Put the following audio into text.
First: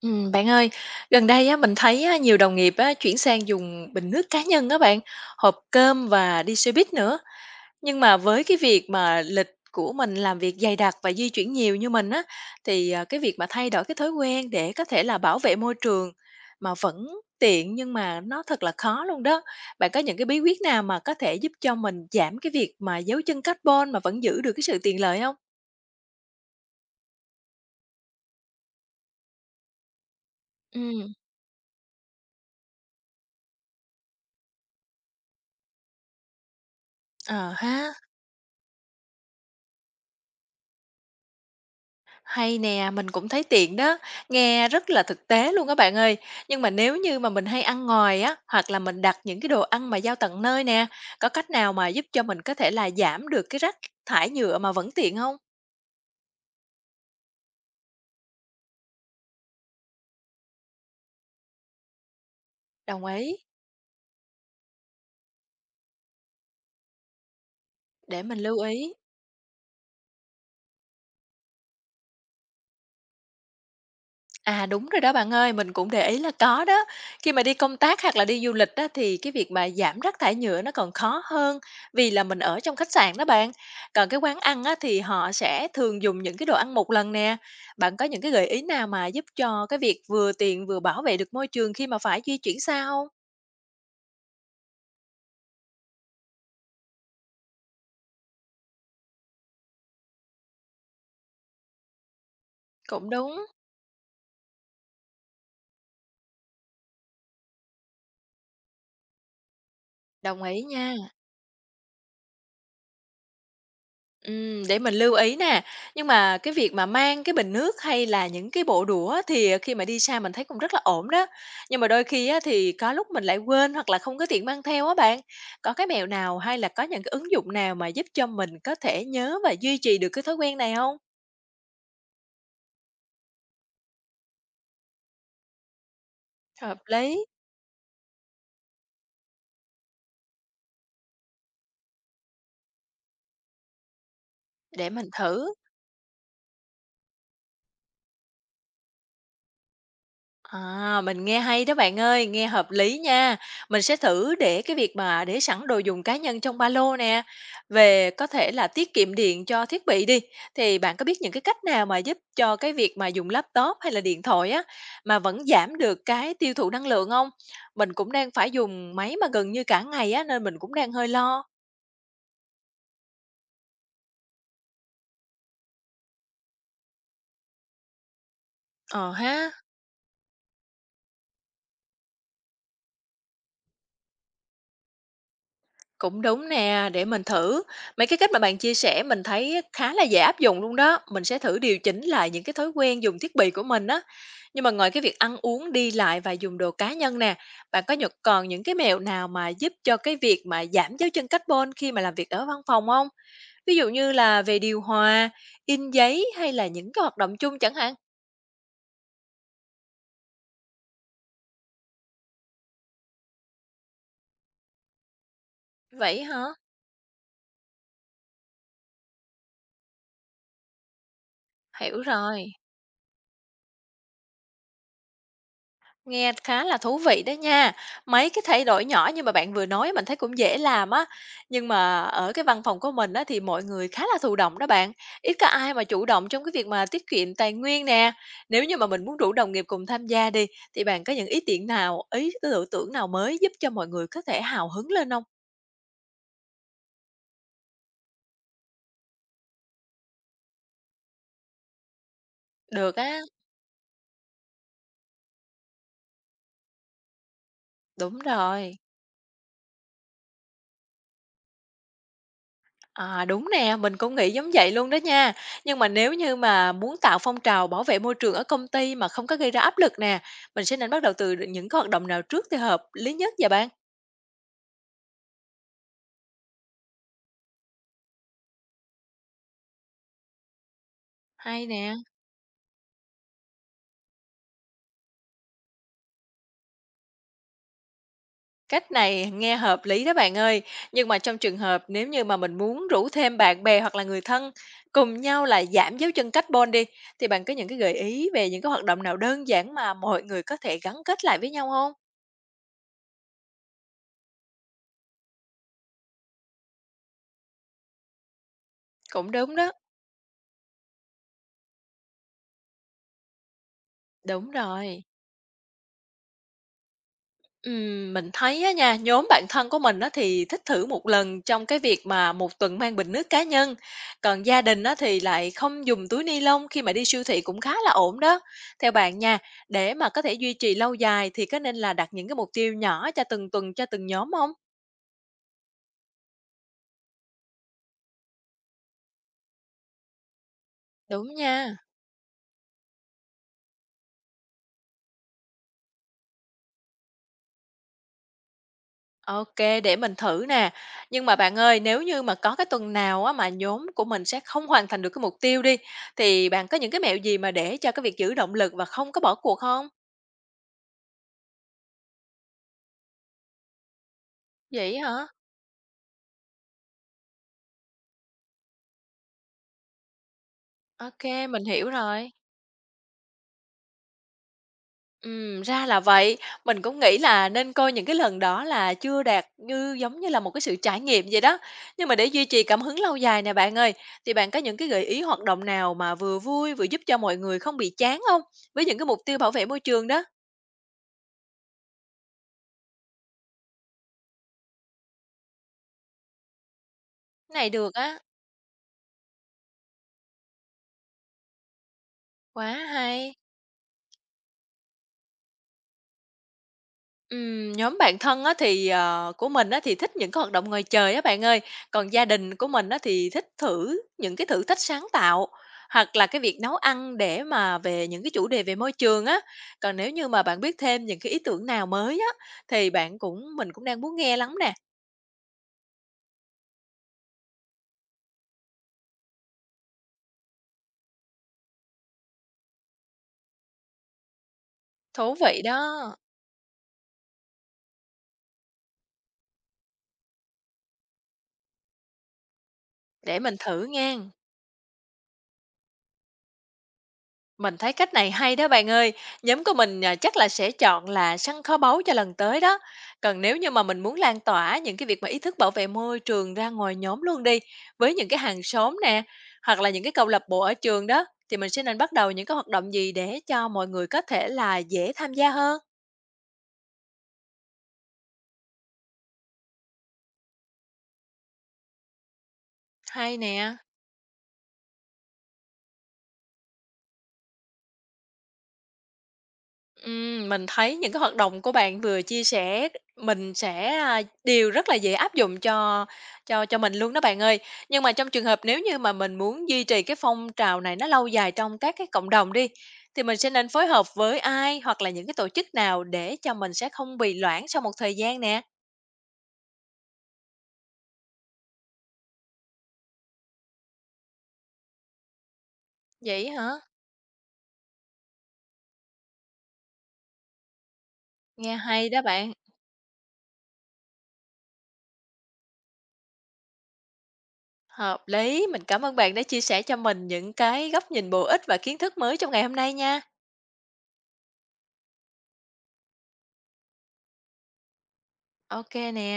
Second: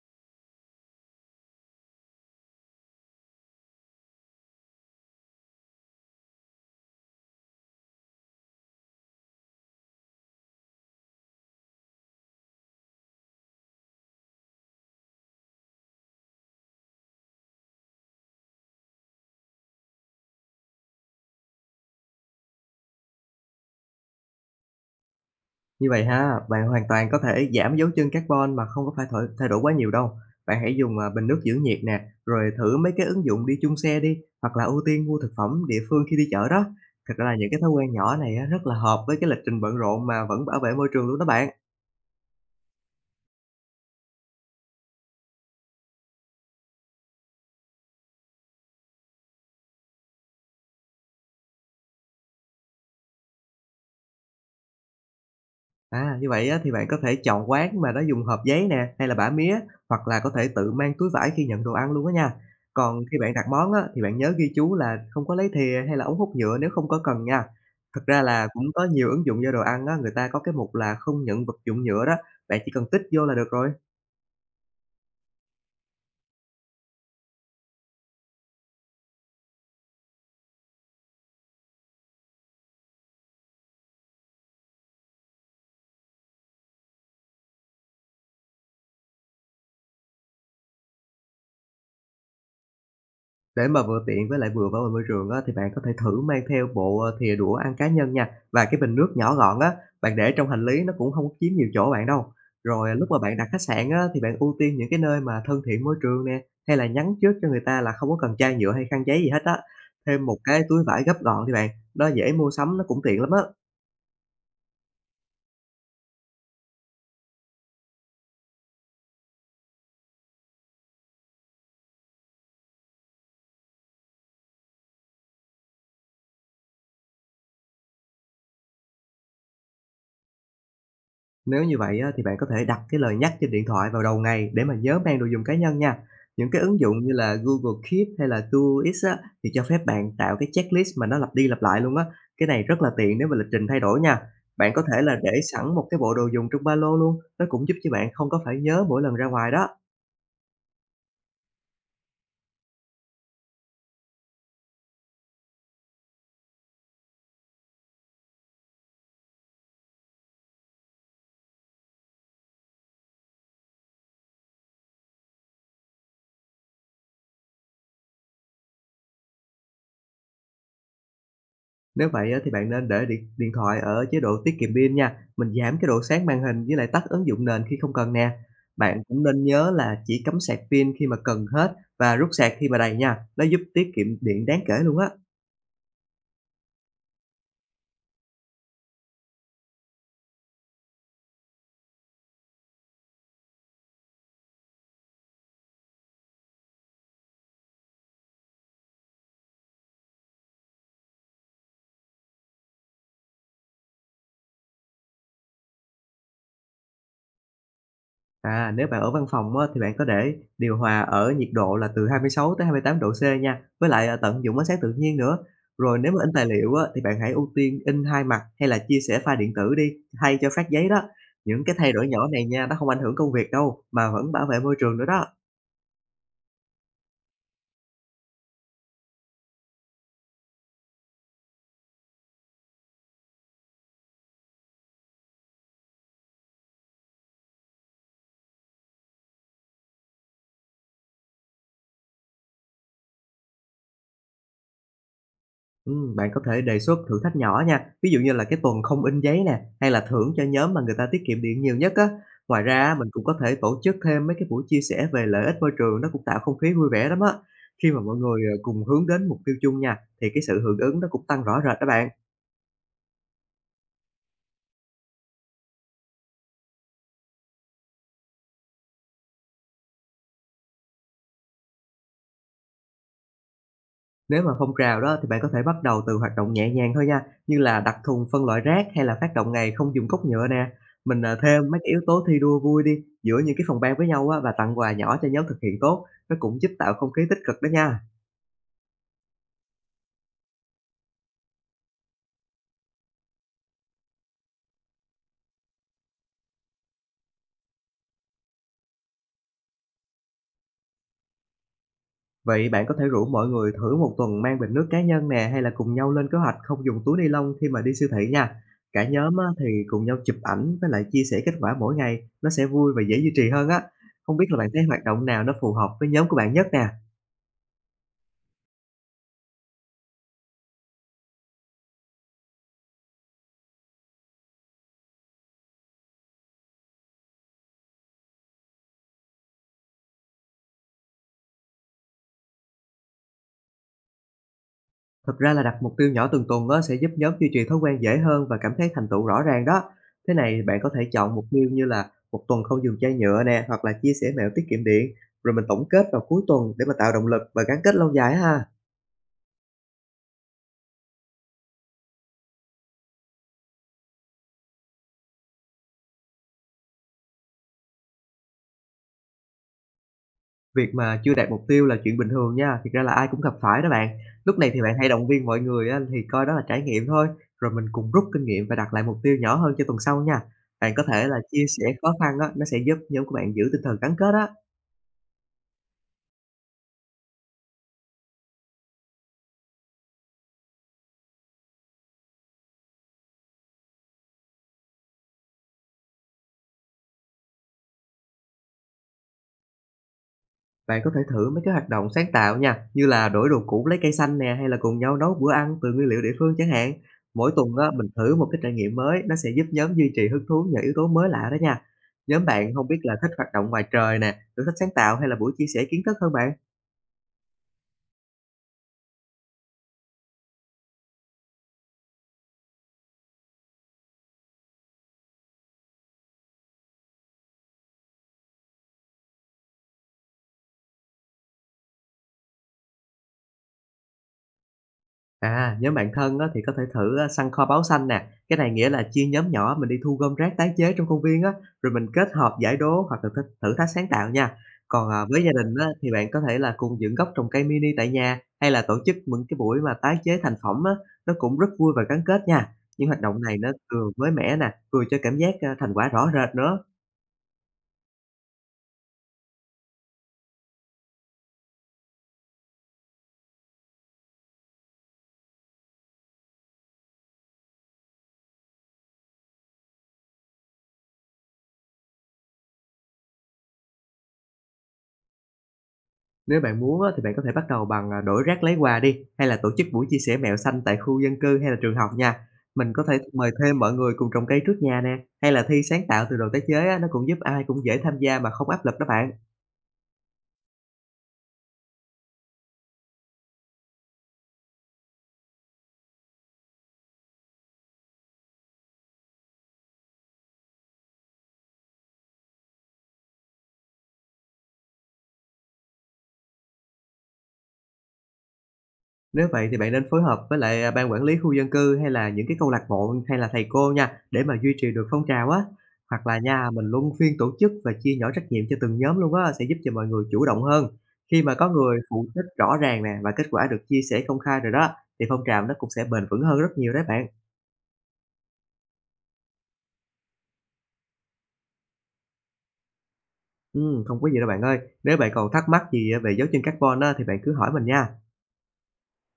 Bạn ơi, gần đây á mình thấy á, nhiều đồng nghiệp á, chuyển sang dùng bình nước cá nhân á bạn, hộp cơm và đi xe buýt nữa. Nhưng mà với cái việc mà lịch của mình làm việc dày đặc và di chuyển nhiều như mình á, thì cái việc mà thay đổi cái thói quen để có thể là bảo vệ môi trường mà vẫn tiện nhưng mà nó thật là khó luôn đó. Bạn có những cái bí quyết nào mà có thể giúp cho mình giảm cái việc mà dấu chân carbon mà vẫn giữ được cái sự tiện lợi không? Như vậy ha, bạn hoàn toàn có thể giảm dấu chân carbon mà không có phải thổi thay đổi quá nhiều đâu. Bạn hãy Ừ, bình nước giữ nhiệt nè, rồi thử mấy cái ứng dụng đi chung xe đi, hoặc là ưu tiên mua thực phẩm địa phương khi đi chợ đó. Thật ra là những ờ cái thói quen ha. nhỏ này á, rất là hợp với cái lịch trình bận rộn mà vẫn bảo vệ môi trường luôn đó bạn. Hay nè, mình cũng thấy tiện đó, nghe rất là thực tế luôn các bạn ơi. Nhưng mà nếu như mà mình hay ăn ngoài á, hoặc là mình đặt những cái đồ ăn mà giao tận nơi nè, có cách nào mà giúp cho mình có thể là giảm được cái rác thải nhựa mà vẫn tiện không? À, như vậy á, thì bạn có thể chọn quán mà nó dùng hộp giấy nè, hay là bã mía, hoặc là có thể tự mang túi vải khi nhận đồ ăn luôn á nha. Còn Đồng khi bạn ý, đặt món á, thì bạn nhớ ghi chú là không có lấy thìa hay là ống hút nhựa nếu không có cần nha. Thực ra để mình là lưu cũng có ý. nhiều ứng dụng cho đồ ăn á, người ta có cái mục là không nhận vật dụng nhựa đó, bạn chỉ cần tích vô là được rồi. À, đúng rồi đó bạn ơi, mình cũng để ý là có đó. Khi mà đi công tác hoặc là đi du lịch đó thì cái việc mà giảm rác thải nhựa nó còn khó hơn vì là mình ở trong khách sạn đó bạn. Còn cái quán ăn á, thì họ sẽ thường dùng những cái đồ ăn một lần nè. Bạn có những cái gợi ý nào mà giúp cho cái việc vừa tiện vừa bảo vệ được môi trường khi mà phải di chuyển sao không? Để mà vừa tiện với lại vừa bảo vệ môi trường á, thì bạn có thể thử mang theo thìa đũa ăn cá nhân nha, và cái bình nước nhỏ gọn á, bạn để trong hành lý nó cũng không có chiếm nhiều chỗ bạn đâu. Lúc Cũng mà bạn đúng, đặt khách sạn á, thì bạn ưu tiên những cái nơi mà thân thiện môi trường nè, hay là nhắn trước cho người ta là không có cần chai nhựa hay khăn giấy gì hết á. Thêm một đồng cái ý túi nha. vải gấp gọn thì bạn, nó dễ mua sắm, nó cũng tiện lắm á. Để mình lưu ý nè. Nhưng mà cái việc mà mang cái bình nước hay là những cái bộ đũa á thì khi mà đi xa mình thấy cũng rất là ổn đó. Nhưng mà đôi khi á, thì có lúc mình lại quên hoặc là không có tiện mang theo á bạn. Có cái mẹo nào hay là có những cái ứng dụng nào mà giúp cho mình có thể nhớ và duy trì được cái thói quen này không. Nếu như vậy á, thì bạn có thể đặt cái lời nhắc trên điện thoại vào đầu ngày để mà nhớ mang đồ dùng cá nhân nha. Những cái Hợp ứng dụng như lý. là Google Keep hay là Todoist á, thì cho phép bạn tạo cái checklist mà nó lặp đi lặp lại luôn á. Cái này rất là tiện nếu mà lịch trình thay đổi nha. Bạn có Để thể mình là để thử. sẵn một cái bộ đồ dùng trong ba lô luôn, nó cũng giúp cho bạn không có phải nhớ mỗi lần ra ngoài đó. À, mình nghe hay đó bạn ơi, nghe hợp lý nha. Mình sẽ thử để cái việc mà để sẵn đồ dùng cá nhân trong ba lô nè. Về có thể là tiết kiệm điện cho thiết bị đi. Thì bạn có biết những cái cách nào mà giúp cho cái việc mà dùng laptop hay là điện thoại á mà vẫn giảm được cái tiêu thụ năng lượng không? Mình cũng đang phải dùng máy mà gần như cả ngày á nên mình cũng đang hơi lo. Nếu vậy á, thì bạn nên để điện điện thoại ở chế độ tiết kiệm pin nha, mình giảm cái độ sáng màn hình với lại tắt ứng dụng nền khi không cần nè. Bạn Ờ cũng nên ha. nhớ là chỉ cắm sạc pin khi mà cần hết và rút sạc khi mà đầy nha, nó giúp tiết kiệm điện đáng kể luôn á. Cũng đúng nè, để mình thử. Mấy cái cách mà bạn chia sẻ mình thấy khá là dễ áp dụng luôn đó. Mình sẽ thử điều chỉnh lại những cái thói quen dùng thiết bị của mình á. Nhưng mà ngoài cái việc ăn uống, đi lại và dùng đồ cá nhân nè, bạn có nhật còn những cái mẹo nào mà giúp cho cái việc mà giảm dấu chân carbon khi mà làm việc ở văn phòng không? Ví dụ như là về điều hòa, in giấy hay là những cái hoạt động chung chẳng hạn. À, nếu bạn ở văn phòng á, thì bạn có để điều hòa ở nhiệt độ là từ 26 tới 28 độ C nha, tận dụng ánh sáng tự nhiên nữa. Rồi nếu mà Vậy in hả? tài liệu á, thì bạn hãy ưu tiên in hai mặt hay là chia sẻ file điện tử đi, thay cho phát giấy đó. Những cái thay Hiểu đổi nhỏ này rồi. nha, nó không ảnh hưởng công việc đâu, mà vẫn bảo vệ môi trường nữa đó. Nghe khá là thú vị đó nha. Mấy cái thay đổi nhỏ như mà bạn vừa nói mình thấy cũng dễ làm á. Nhưng mà ở cái văn phòng của mình á thì mọi người khá là thụ động đó bạn. Ít có ai mà chủ động trong cái việc mà tiết kiệm tài nguyên nè. Nếu như mà mình muốn rủ đồng nghiệp cùng tham gia đi thì bạn có những ý tưởng nào, ý tưởng tưởng nào mới giúp cho mọi người có thể hào hứng lên không? Bạn có thể đề xuất thử thách nhỏ nha, ví dụ như là cái tuần không in giấy nè, hay là thưởng cho nhóm mà người ta tiết kiệm điện nhiều nhất á. Ngoài ra á, Được mình á. cũng có thể tổ chức thêm mấy cái buổi chia sẻ về lợi ích môi trường, nó cũng tạo không khí vui vẻ lắm á. Khi mà Đúng rồi. cùng hướng đến mục tiêu chung nha, thì cái sự hưởng ứng nó cũng tăng rõ rệt đó bạn. À, đúng nè, mình cũng nghĩ giống vậy luôn đó nha. Nhưng mà nếu như mà muốn tạo phong trào bảo vệ môi trường ở công ty mà không có gây ra áp lực nè, mình sẽ nên bắt đầu từ những cái hoạt động nào trước thì hợp lý nhất vậy bạn? Nếu mà phong trào đó thì bạn có thể bắt đầu từ hoạt động nhẹ nhàng thôi nha, như là đặt thùng phân loại rác hay là phát động ngày không dùng cốc nhựa nè. Hay Thêm mấy cái nè. yếu tố thi đua vui đi giữa những cái phòng ban với nhau á và tặng quà nhỏ cho nhóm thực hiện tốt, nó cũng giúp tạo không khí tích cực đó nha. Cách này nghe hợp lý đó bạn ơi. Nhưng mà trong trường hợp nếu như mà mình muốn rủ thêm bạn bè hoặc là người thân cùng nhau là giảm dấu chân carbon đi, thì bạn có những cái gợi ý về những cái hoạt động nào đơn giản mà mọi người có thể gắn kết lại với nhau không? Vậy bạn có thể rủ mọi người thử một tuần mang bình nước cá nhân nè, hay là cùng nhau lên kế hoạch không dùng túi ni lông khi mà đi siêu thị nha. Cả Cũng nhóm á đúng đó. thì cùng nhau chụp ảnh với lại chia sẻ kết quả mỗi ngày, nó sẽ vui và dễ duy trì hơn á. Không biết Đúng là bạn thấy rồi. hoạt động nào nó phù hợp với nhóm của bạn nhất nè? Mình thấy á nha, nhóm bạn thân của mình á thì thích thử một lần trong cái việc mà một tuần mang bình nước cá nhân, còn gia đình á thì lại không dùng túi ni lông khi mà đi siêu thị cũng khá là ổn đó. Theo bạn nha, để mà có thể duy trì lâu dài thì có nên là đặt những cái mục tiêu nhỏ cho từng tuần cho từng nhóm không? Thực ra là đặt mục tiêu nhỏ từng tuần đó sẽ giúp nhóm duy trì thói quen dễ hơn và cảm thấy thành tựu rõ ràng đó. Thế này bạn có thể chọn Đúng mục tiêu nha. như là một tuần không dùng chai nhựa nè, hoặc là chia sẻ mẹo tiết kiệm điện, rồi mình tổng kết vào cuối tuần để mà tạo động lực và gắn kết lâu dài ha. Ok, để mình thử nè. Nhưng mà bạn ơi, nếu như mà có cái tuần nào á mà nhóm của mình sẽ không hoàn thành được cái mục tiêu đi, thì bạn có những cái mẹo gì mà để cho cái việc giữ động lực và không có bỏ cuộc không? Việc mà chưa đạt mục tiêu là chuyện bình thường nha, thiệt ra là ai cũng gặp phải đó bạn. Lúc này thì bạn Vậy hãy hả? động viên mọi người á, thì coi đó là trải nghiệm thôi, rồi mình cùng rút kinh nghiệm và đặt lại mục tiêu nhỏ hơn cho tuần sau nha. Bạn có OK, thể là chia mình hiểu sẻ khó rồi. khăn á, nó sẽ giúp nhóm của bạn giữ tinh thần gắn kết á. Ra là vậy. Mình cũng nghĩ là nên coi những cái lần đó là chưa đạt như giống như là một cái sự trải nghiệm vậy đó. Nhưng mà để duy trì cảm hứng lâu dài nè bạn ơi, thì bạn có những cái gợi ý hoạt động nào mà vừa vui vừa giúp cho mọi người không bị chán không? Với những cái mục tiêu bảo vệ môi trường đó, Bạn có thể thử mấy cái hoạt động sáng tạo nha, như là đổi đồ cũ lấy cây xanh nè, hay là cùng nhau nấu bữa ăn từ nguyên liệu địa phương chẳng hạn. Mỗi cái tuần này á, được mình á, thử một cái trải nghiệm mới, nó sẽ giúp nhóm duy trì hứng thú nhờ yếu tố mới lạ đó nha. Nhóm quá bạn không biết là thích hay. hoạt động ngoài trời nè, thử thách sáng tạo hay là buổi chia sẻ kiến thức hơn bạn? Nhóm bạn thân á thì, của mình á thì thích những cái hoạt động ngoài trời á bạn ơi, còn gia đình của mình á thì thích thử những cái thử thách sáng tạo, hoặc là cái việc nấu ăn để mà về những cái chủ đề về môi trường á. Còn nếu như mà bạn biết thêm những cái ý tưởng nào mới á, thì bạn cũng mình cũng đang muốn nghe lắm nè. À, nhóm bạn thân á, thì có thể thử á, săn kho báu xanh nè. Cái này nghĩa là chia nhóm nhỏ mình đi thu gom rác tái chế trong công viên á, rồi mình kết hợp giải đố hoặc là thử thách sáng tạo nha. Còn, à, Thú với gia vị đình á, thì đó, bạn có thể là cùng dựng gốc trồng cây mini tại nhà, hay là tổ chức những cái buổi mà tái chế thành phẩm á, nó cũng rất vui và gắn kết nha. Những hoạt để động mình này nó thử vừa nghe. mới mẻ nè, vừa cho cảm giác thành quả rõ rệt nữa. Mình thấy cách này hay đó bạn ơi. Nhóm của mình à, chắc là sẽ chọn là săn kho báu cho lần tới đó. Còn nếu như mà mình muốn lan tỏa những cái việc mà ý thức bảo vệ môi trường ra ngoài nhóm luôn đi, với những cái hàng xóm nè, hoặc là những cái câu lạc bộ ở trường đó, thì mình sẽ nên bắt đầu những cái hoạt động gì để cho mọi người có thể là dễ tham gia hơn. Nếu bạn muốn á, thì bạn có thể bắt đầu bằng đổi rác lấy quà đi, hay là tổ chức buổi chia sẻ mẹo xanh tại khu dân cư hay là trường học nha. Mình có thể Hay mời nè. thêm mọi người cùng trồng cây trước nhà nè, hay là thi sáng tạo từ đồ tái chế á, nó cũng giúp ai cũng dễ tham gia mà không áp lực đó bạn. Mình thấy những cái hoạt động của bạn vừa chia sẻ mình sẽ, đều rất là dễ áp dụng cho mình luôn đó bạn ơi. Nhưng mà trong trường hợp nếu như mà mình muốn duy trì cái phong trào này nó lâu dài trong các cái cộng đồng đi, thì mình sẽ nên phối hợp với ai hoặc là những cái tổ chức nào để cho mình sẽ không bị loãng sau một thời gian nè? Nếu vậy thì bạn nên phối hợp với ban quản lý khu dân cư hay là những cái câu lạc bộ hay là thầy cô nha, để mà duy trì được phong trào á. Hoặc là Vậy nha, hả? mình luân phiên tổ chức và chia nhỏ trách nhiệm cho từng nhóm luôn á, sẽ giúp cho mọi người chủ động hơn. Khi mà có Nghe người hay đó phụ trách bạn, rõ ràng nè và kết quả được chia sẻ công khai rồi đó, thì phong trào nó cũng sẽ bền vững hơn rất nhiều đấy bạn. hợp lý. Mình cảm ơn bạn đã chia sẻ cho mình những cái góc nhìn bổ ích và kiến thức mới trong ngày hôm nay nha. Không có gì đâu bạn ơi, nếu bạn còn thắc mắc gì về dấu chân carbon á, thì bạn cứ hỏi mình nha. Ok nè.